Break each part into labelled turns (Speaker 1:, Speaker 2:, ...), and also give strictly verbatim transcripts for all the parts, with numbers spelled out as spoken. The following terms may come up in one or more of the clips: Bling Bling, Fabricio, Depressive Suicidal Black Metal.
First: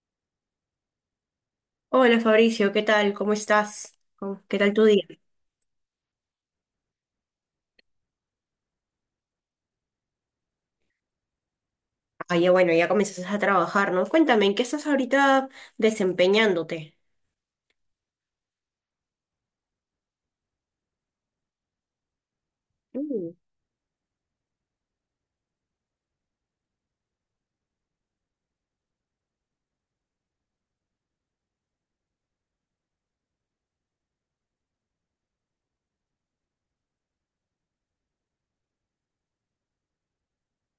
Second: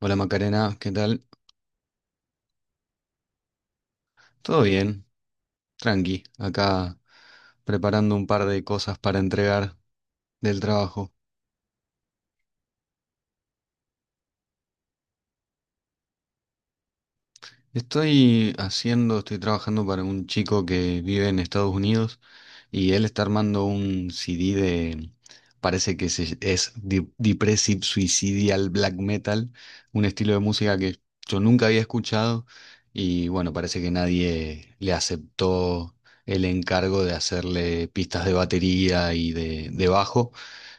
Speaker 1: Hola Macarena, ¿qué tal?
Speaker 2: Hola Fabricio, ¿qué tal? ¿Cómo estás? ¿Cómo- ¿Qué
Speaker 1: Todo
Speaker 2: tal tu día?
Speaker 1: bien, tranqui, acá preparando un par de cosas para entregar del trabajo.
Speaker 2: Ah, ya bueno, ya comienzas a trabajar, ¿no? Cuéntame, ¿en qué estás ahorita desempeñándote?
Speaker 1: Estoy haciendo, estoy trabajando para un chico que vive en Estados Unidos y él está
Speaker 2: Mm,
Speaker 1: armando un C D de, parece que se- es de- Depressive Suicidal Black Metal, un estilo de música que yo nunca había escuchado y bueno, parece que nadie le aceptó el encargo de hacerle pistas de batería y de, de bajo.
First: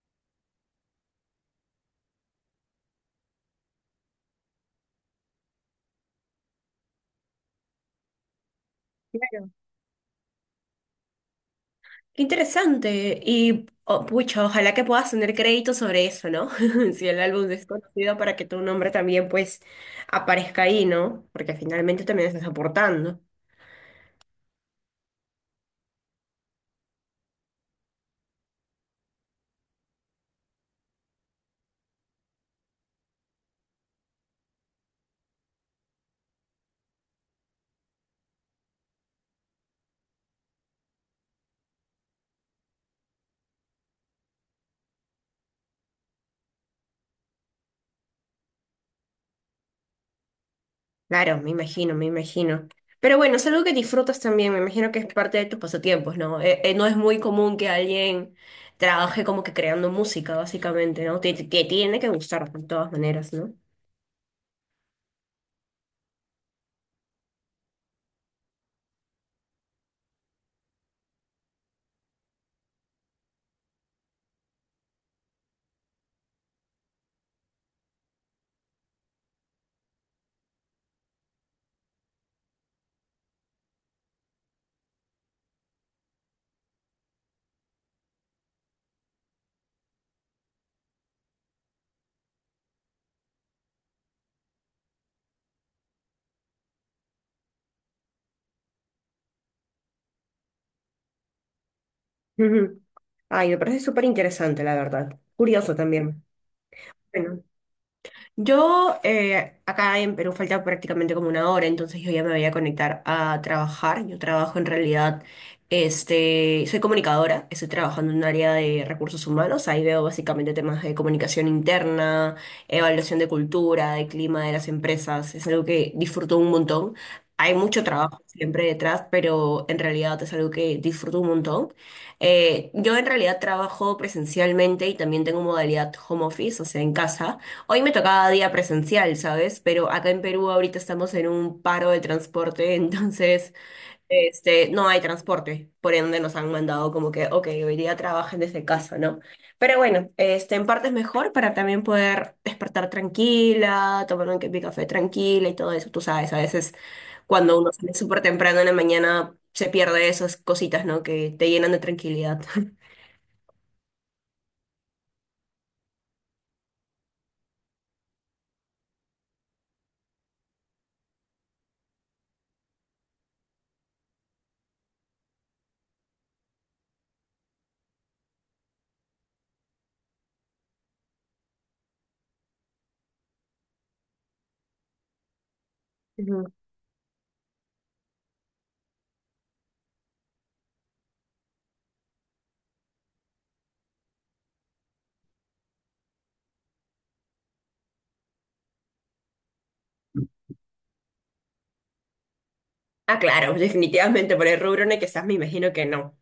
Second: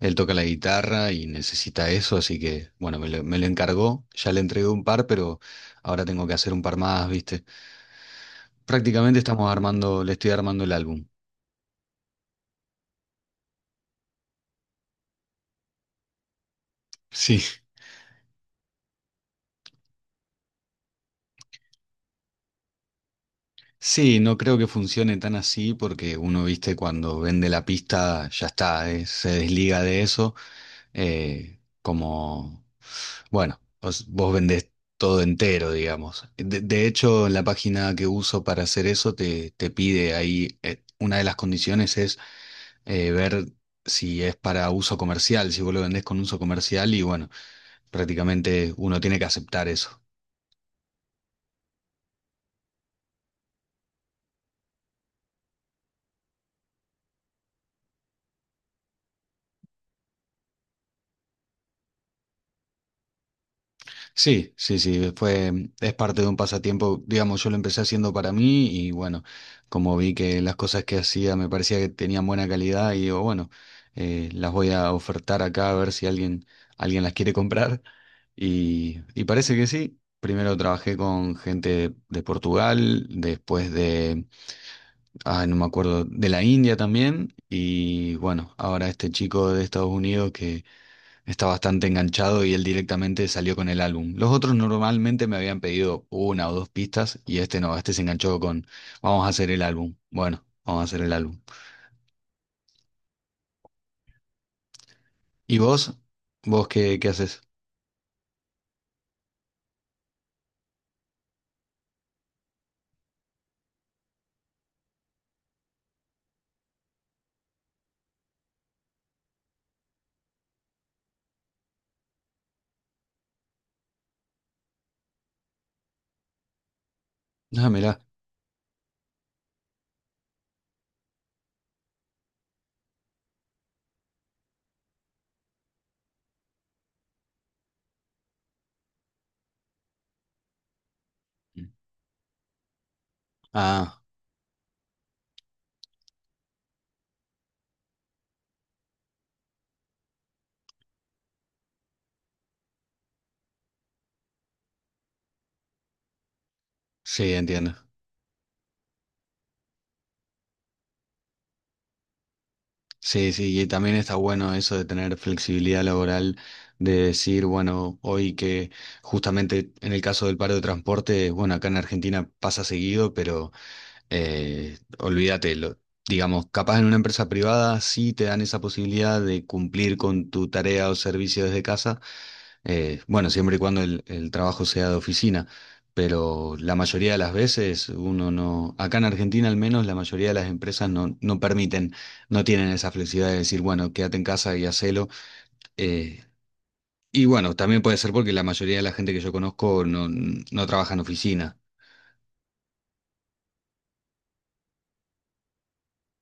Speaker 1: Él toca la guitarra y necesita eso, así que bueno, me lo, me lo encargó, ya le entregué un par, pero... Ahora tengo que hacer un par más, ¿viste? Prácticamente estamos
Speaker 2: claro.
Speaker 1: armando, le estoy armando el álbum.
Speaker 2: Qué interesante. Y, oh, pucha, ojalá que puedas tener crédito sobre eso, ¿no? Si el
Speaker 1: Sí,
Speaker 2: álbum es conocido para que tu nombre también, pues, aparezca ahí, ¿no? Porque finalmente también estás aportando.
Speaker 1: sí, no creo que funcione tan así porque uno, ¿viste? Cuando vende la pista, ya está, eh, se desliga de eso. eh, como, bueno, vos, vos vendés todo entero, digamos. De, de hecho, en la página que uso para hacer eso te, te pide ahí, eh, una de las condiciones es eh, ver si es para uso comercial, si vos lo vendés con uso comercial y bueno. Prácticamente uno tiene que aceptar eso.
Speaker 2: Claro, me imagino, me imagino. Pero bueno, es algo que disfrutas también, me imagino que es parte de tus pasatiempos, ¿no? Eh, eh, no es muy común que alguien trabaje como que creando música, básicamente, ¿no? Te, te tiene que gustar de todas maneras, ¿no?
Speaker 1: Sí, sí, sí, fue, es parte de un pasatiempo, digamos, yo lo empecé haciendo para mí y bueno, como vi que las cosas que hacía me parecía que tenían buena calidad y digo, bueno, eh, las voy a ofertar acá a ver si alguien, alguien las quiere comprar y, y parece que sí. Primero trabajé con gente de Portugal, después de, ah, no me acuerdo, de la India también y bueno, ahora este chico de Estados Unidos que está bastante enganchado y él directamente salió con el álbum. Los otros normalmente me habían pedido una o dos pistas y este no, este se enganchó con vamos a hacer el álbum. Bueno, vamos a hacer el álbum.
Speaker 2: Ujú. Ay, me parece súper interesante, la verdad.
Speaker 1: ¿Y
Speaker 2: Curioso
Speaker 1: vos?
Speaker 2: también.
Speaker 1: ¿Vos qué, qué
Speaker 2: Bueno.
Speaker 1: haces?
Speaker 2: Yo eh, acá en Perú falta prácticamente como una hora, entonces yo ya me voy a conectar a trabajar. Yo trabajo en realidad, este, soy comunicadora, estoy trabajando en un área de recursos humanos. Ahí veo básicamente temas de comunicación interna, evaluación de cultura, de clima de las empresas. Es algo que disfruto un montón. Hay
Speaker 1: Ah,
Speaker 2: mucho
Speaker 1: mirá.
Speaker 2: trabajo siempre detrás, pero en realidad es algo que disfruto un montón. Eh, yo en realidad trabajo presencialmente y también tengo modalidad home office, o sea, en casa. Hoy me tocaba día presencial, ¿sabes? Pero acá en Perú ahorita estamos en un paro de transporte, entonces,
Speaker 1: Ah,
Speaker 2: este, no hay transporte, por ende nos han mandado como que, ok, hoy día trabajen desde casa, ¿no? Pero bueno, este, en parte es mejor para también poder despertar tranquila, tomar un ca- mi café tranquila y todo eso, tú sabes, a veces
Speaker 1: sí,
Speaker 2: cuando uno
Speaker 1: entiendo.
Speaker 2: sale súper temprano en la mañana se pierde esas cositas, ¿no? Que te llenan de tranquilidad.
Speaker 1: Sí, sí, y también está bueno eso de tener flexibilidad laboral, de decir, bueno, hoy que justamente en el caso del paro de transporte, bueno, acá en Argentina pasa seguido, pero... Eh, olvídate, lo- digamos, capaz en una empresa privada sí te dan esa posibilidad de cumplir con tu tarea o servicio desde casa, eh, bueno, siempre y cuando el, el trabajo sea de oficina,
Speaker 2: Ujú.
Speaker 1: pero la mayoría de las veces uno no, acá en Argentina al menos la mayoría de las empresas no, no permiten, no tienen esa flexibilidad de decir, bueno, quédate en casa y hacelo. eh, y bueno, también puede ser porque la mayoría de la gente que yo conozco no, no trabaja en oficina.
Speaker 2: Ah, claro, definitivamente por el rubro en el que estás me imagino que no.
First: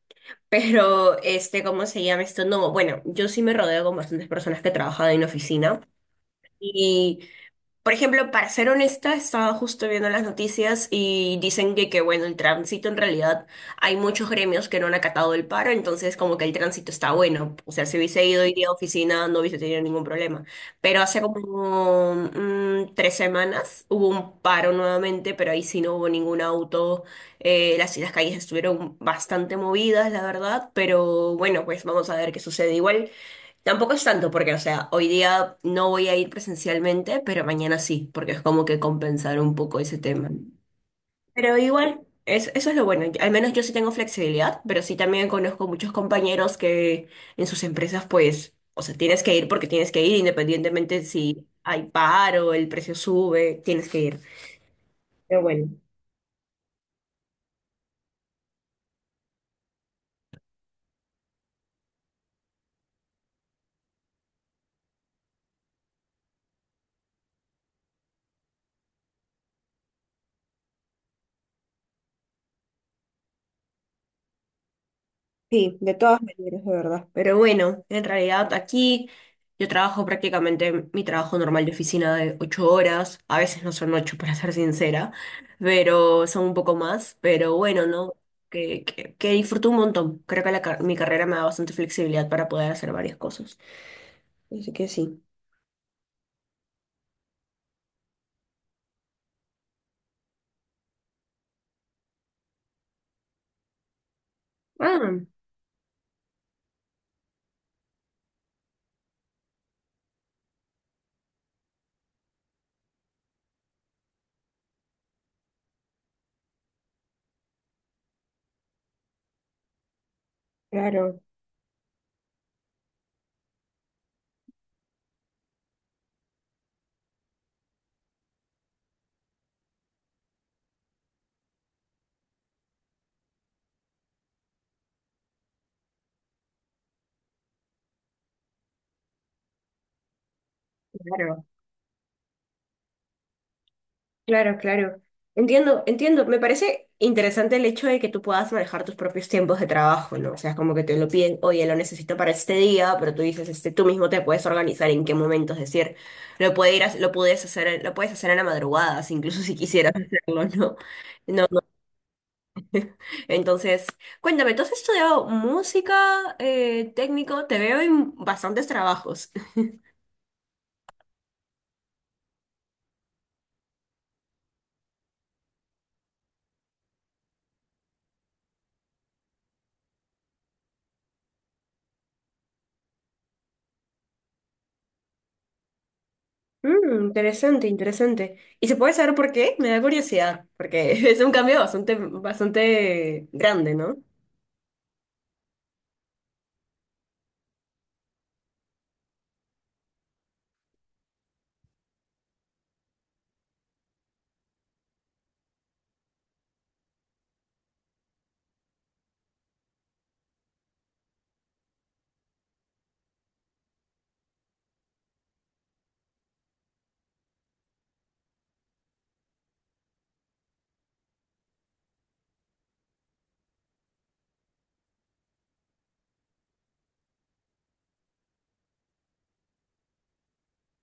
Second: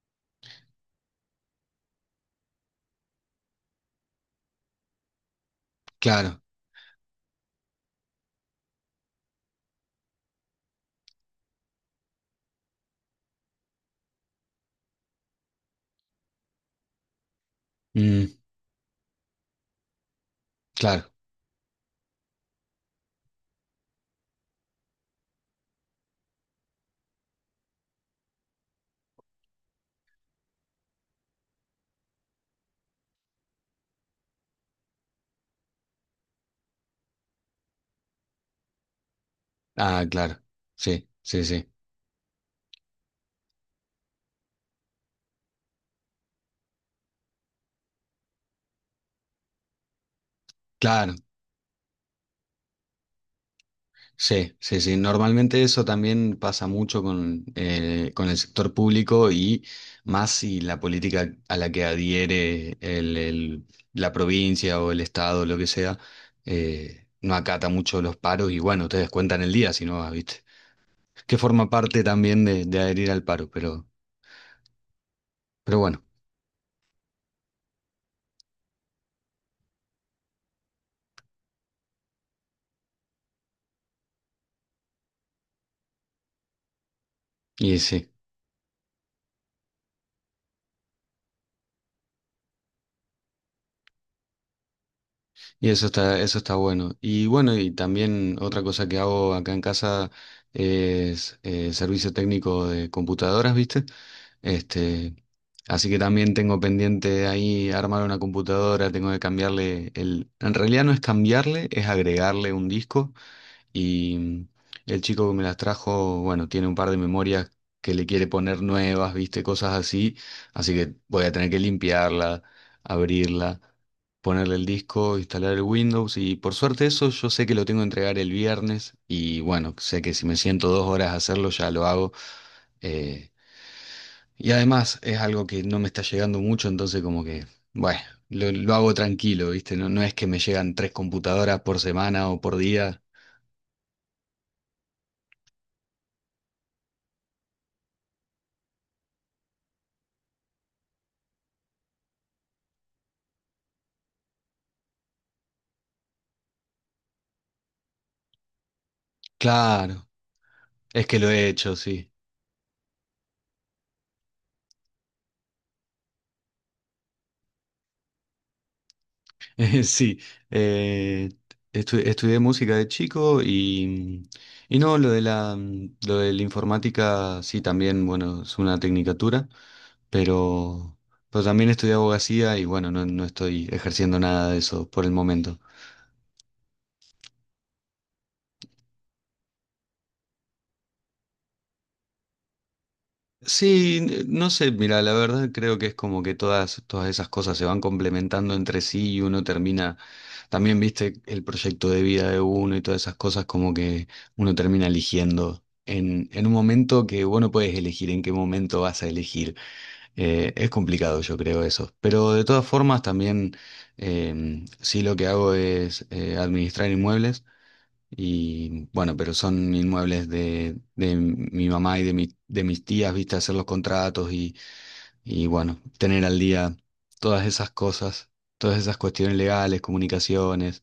Speaker 2: Pero, este, ¿cómo se llama esto? No, bueno, yo sí me rodeo con bastantes personas que trabajan en oficina
Speaker 1: Claro,
Speaker 2: y por ejemplo, para ser honesta, estaba justo viendo las noticias y dicen que, que, bueno, el tránsito en realidad hay muchos gremios que no han acatado el paro, entonces como que el tránsito está bueno. O sea, si
Speaker 1: mm,
Speaker 2: hubiese ido hoy día a oficina no hubiese tenido ningún problema. Pero
Speaker 1: claro.
Speaker 2: hace como mm, tres semanas hubo un paro nuevamente, pero ahí sí no hubo ningún auto. Eh, las, las calles estuvieron bastante movidas, la verdad, pero bueno, pues vamos a ver qué sucede. Igual. Tampoco es tanto porque, o sea, hoy día no voy a ir presencialmente, pero mañana sí, porque es como que compensar un poco ese
Speaker 1: Ah,
Speaker 2: tema.
Speaker 1: claro. Sí, sí,
Speaker 2: Pero
Speaker 1: sí.
Speaker 2: igual, es, eso es lo bueno. Al menos yo sí tengo flexibilidad, pero sí también conozco muchos compañeros que en sus empresas, pues, o sea, tienes que ir porque tienes que ir, independientemente
Speaker 1: Claro,
Speaker 2: si hay paro, el precio sube, tienes que ir.
Speaker 1: sí, sí, sí.
Speaker 2: Pero
Speaker 1: Normalmente
Speaker 2: bueno.
Speaker 1: eso también pasa mucho con, eh, con el sector público y más si la política a la que adhiere el- el- la provincia o el estado, lo que sea, eh, no acata mucho los paros y bueno, ustedes cuentan el día si no, ¿viste? Que forma parte también de, de adherir al paro, pero,
Speaker 2: Sí,
Speaker 1: pero
Speaker 2: de
Speaker 1: bueno,
Speaker 2: todas maneras, de verdad. Pero bueno, en realidad aquí yo trabajo prácticamente mi trabajo normal de oficina de ocho horas. A veces no son ocho, para ser sincera, pero son un poco más. Pero
Speaker 1: y
Speaker 2: bueno,
Speaker 1: sí.
Speaker 2: ¿no? Que, que, que disfruto un montón. Creo que la car- mi carrera me da bastante flexibilidad para poder hacer varias cosas. Así que sí.
Speaker 1: Y eso está, eso está bueno. Y bueno, y también otra cosa que hago acá en casa es eh, servicio técnico de computadoras, ¿viste? Este,
Speaker 2: Ah,
Speaker 1: así que también tengo pendiente ahí armar una computadora, tengo que cambiarle el... En realidad no es cambiarle, es agregarle un disco y el chico que me las trajo, bueno, tiene un par de memorias que le quiere poner nuevas, viste, cosas así. Así que
Speaker 2: claro,
Speaker 1: voy a tener que limpiarla, abrirla, ponerle el disco, instalar el Windows. Y por suerte eso yo sé que lo tengo que entregar el viernes. Y bueno, sé que si me siento dos horas a hacerlo, ya lo hago. Eh, y además es algo que no me está llegando mucho, entonces como que, bueno, lo, lo hago tranquilo, viste. No, no es que me llegan tres
Speaker 2: claro.
Speaker 1: computadoras por semana o por día.
Speaker 2: Claro, claro. Entiendo, entiendo. Me parece interesante el hecho de que tú puedas manejar tus propios tiempos de trabajo, ¿no? O sea, es como que te lo piden, oye, lo necesito para este día, pero tú dices, este, tú mismo te puedes organizar en qué momentos, es decir, lo puede ir a- lo puedes hacer, lo puedes hacer en la madrugada, si incluso si quisieras
Speaker 1: Claro,
Speaker 2: hacerlo, ¿no?
Speaker 1: es que lo
Speaker 2: No,
Speaker 1: he
Speaker 2: no.
Speaker 1: hecho, sí.
Speaker 2: Entonces, cuéntame, ¿tú has estudiado música, eh, técnico? Te veo en bastantes trabajos.
Speaker 1: Sí, eh, estu- estudié música de chico y, y no, lo de la, lo de la informática, sí, también, bueno, es una tecnicatura, pero, pero también estudié abogacía y bueno, no, no estoy ejerciendo nada de eso por el momento.
Speaker 2: Mm, interesante, interesante. ¿Y se puede saber por qué? Me da curiosidad, porque es un cambio bastante, bastante grande, ¿no?
Speaker 1: Sí, no sé, mira, la verdad creo que es como que todas, todas esas cosas se van complementando entre sí y uno termina, también viste el proyecto de vida de uno y todas esas cosas como que uno termina eligiendo en, en un momento que vos no puedes elegir en qué momento vas a elegir. Eh, es complicado yo creo eso, pero de todas formas también eh, sí lo que hago es eh, administrar inmuebles. Y bueno, pero son inmuebles de, de mi mamá y de, mi- de mis tías, viste, hacer los contratos y, y bueno, tener al día todas esas cosas, todas esas cuestiones legales, comunicaciones.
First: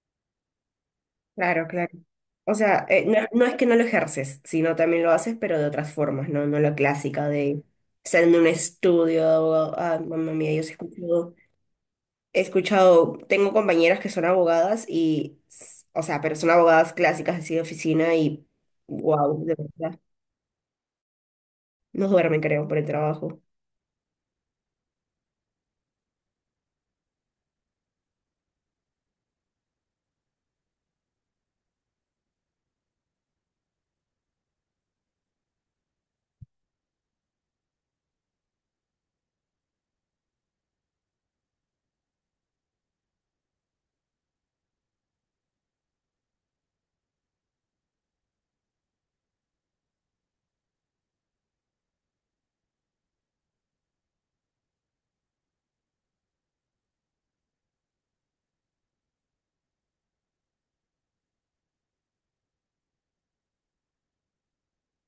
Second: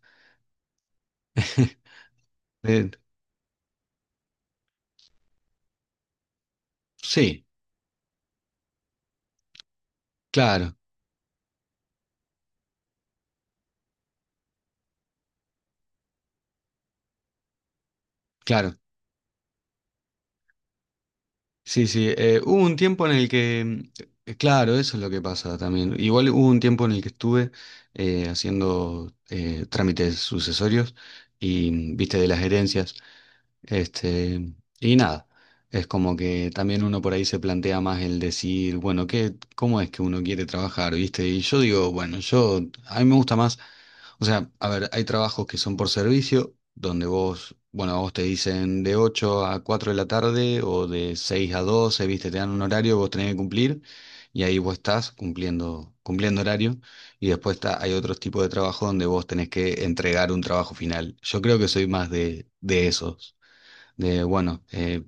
Speaker 2: Claro, claro. O sea,
Speaker 1: Eh,
Speaker 2: eh, no, no es que no lo ejerces, sino también lo haces, pero de otras formas, ¿no? No la clásica
Speaker 1: sí,
Speaker 2: de estar en un estudio de abogado. Ah, mamá mía, yo sí he
Speaker 1: claro,
Speaker 2: escuchado, he escuchado, tengo compañeras que son abogadas y, s- o sea, pero son abogadas clásicas así de oficina y,
Speaker 1: claro.
Speaker 2: wow, de verdad,
Speaker 1: Sí, sí.
Speaker 2: no
Speaker 1: Eh,
Speaker 2: duermen,
Speaker 1: hubo
Speaker 2: creo,
Speaker 1: un
Speaker 2: por el
Speaker 1: tiempo en el
Speaker 2: trabajo.
Speaker 1: que, mm, eh, claro, eso es lo que pasa también. Igual hubo un tiempo en el que estuve eh, haciendo eh, trámites sucesorios y, mm, viste, de las herencias. Este, y nada, es como que también uno por ahí se plantea más el decir, bueno, ¿qué, cómo es que uno quiere trabajar, ¿viste? Y yo digo, bueno, yo, a mí me gusta más, o sea, a ver, hay trabajos que son por servicio, donde vos, bueno, a vos te dicen de ocho a cuatro de la tarde o de seis a doce, ¿viste? Te dan un horario, vos tenés que cumplir y ahí vos estás cumpliendo, cumpliendo horario. Y después está, hay otros tipos de trabajo donde vos tenés que entregar un trabajo final. Yo creo que soy más de, de esos de, bueno, eh,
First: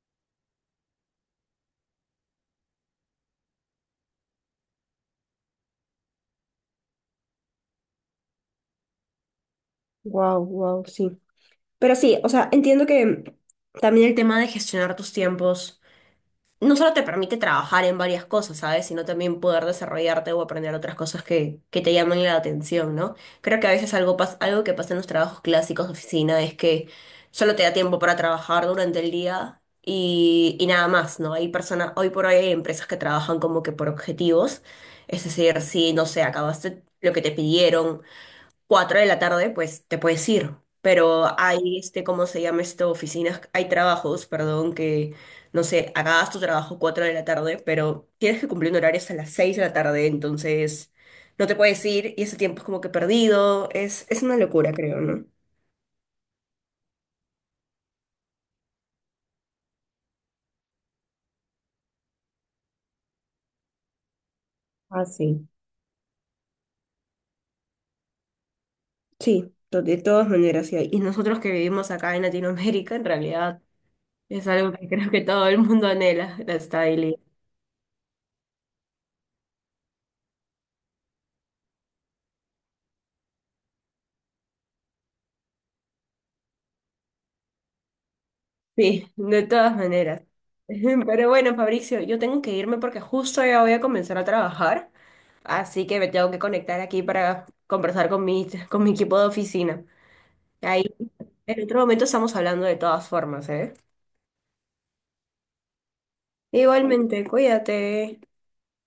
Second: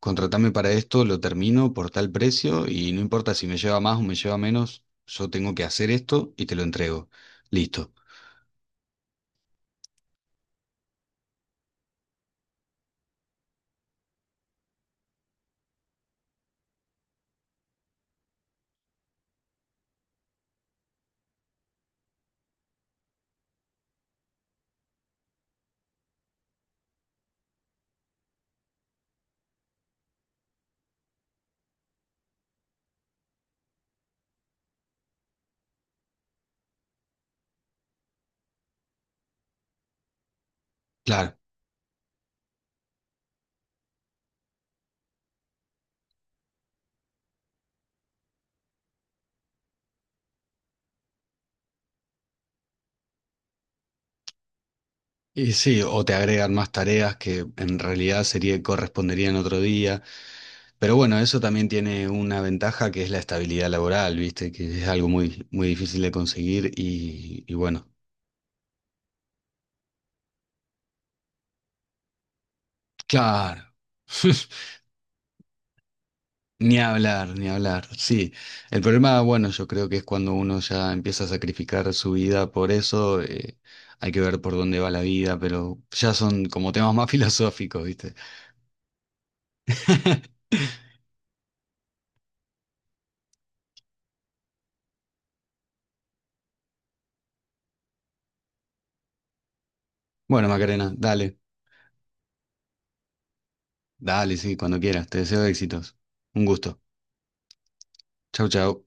Speaker 1: contratame para esto, lo termino por tal precio y no importa si me lleva más o me lleva menos, yo tengo que hacer esto y te lo entrego. Listo.
Speaker 2: Wow, wow, sí. Pero sí, o sea, entiendo que también el tema de gestionar tus tiempos no solo te permite trabajar en varias cosas, ¿sabes? Sino también poder desarrollarte o aprender otras cosas que, que te llaman la atención, ¿no? Creo que a veces algo, pas- algo que pasa en los trabajos clásicos de oficina es que solo te da tiempo para trabajar durante el día y, y nada más, ¿no? Hay personas, hoy por hoy hay empresas que trabajan como que por objetivos, es decir, si, no sé, acabaste lo que te pidieron cuatro de la tarde, pues te puedes ir.
Speaker 1: Claro.
Speaker 2: Pero hay, este, ¿cómo se llama esto? Oficinas, hay trabajos, perdón, que, no sé, acabas tu trabajo cuatro de la tarde, pero tienes que cumplir un horario hasta las seis de la tarde, entonces no te puedes ir y ese tiempo es como que perdido. Es, es una locura, creo, ¿no?
Speaker 1: Y sí, o te agregan más tareas que en realidad sería, corresponderían otro día. Pero bueno, eso también tiene una ventaja que es la estabilidad laboral, ¿viste? Que es
Speaker 2: Ah,
Speaker 1: algo muy,
Speaker 2: sí.
Speaker 1: muy difícil de conseguir y, y bueno.
Speaker 2: Sí, to- de todas maneras, sí. Y nosotros que vivimos acá en Latinoamérica, en
Speaker 1: Claro.
Speaker 2: realidad es algo que creo que todo el mundo anhela, la
Speaker 1: Ni
Speaker 2: estabilidad.
Speaker 1: hablar, ni hablar. Sí, el problema, bueno, yo creo que es cuando uno ya empieza a sacrificar su vida por eso, eh, hay que ver por dónde va la vida, pero ya son como temas más filosóficos, ¿viste?
Speaker 2: Sí, de todas maneras. Pero bueno, Fabricio, yo tengo que irme porque justo ya voy a comenzar a trabajar, así que me tengo que conectar aquí para conversar con mi, con mi equipo de oficina.
Speaker 1: Bueno, Macarena,
Speaker 2: Ahí
Speaker 1: dale,
Speaker 2: en otro momento estamos hablando de todas formas, ¿eh?
Speaker 1: dale, sí, cuando quieras. Te deseo éxitos. Un gusto.
Speaker 2: Igualmente, cuídate.
Speaker 1: Chau, chau.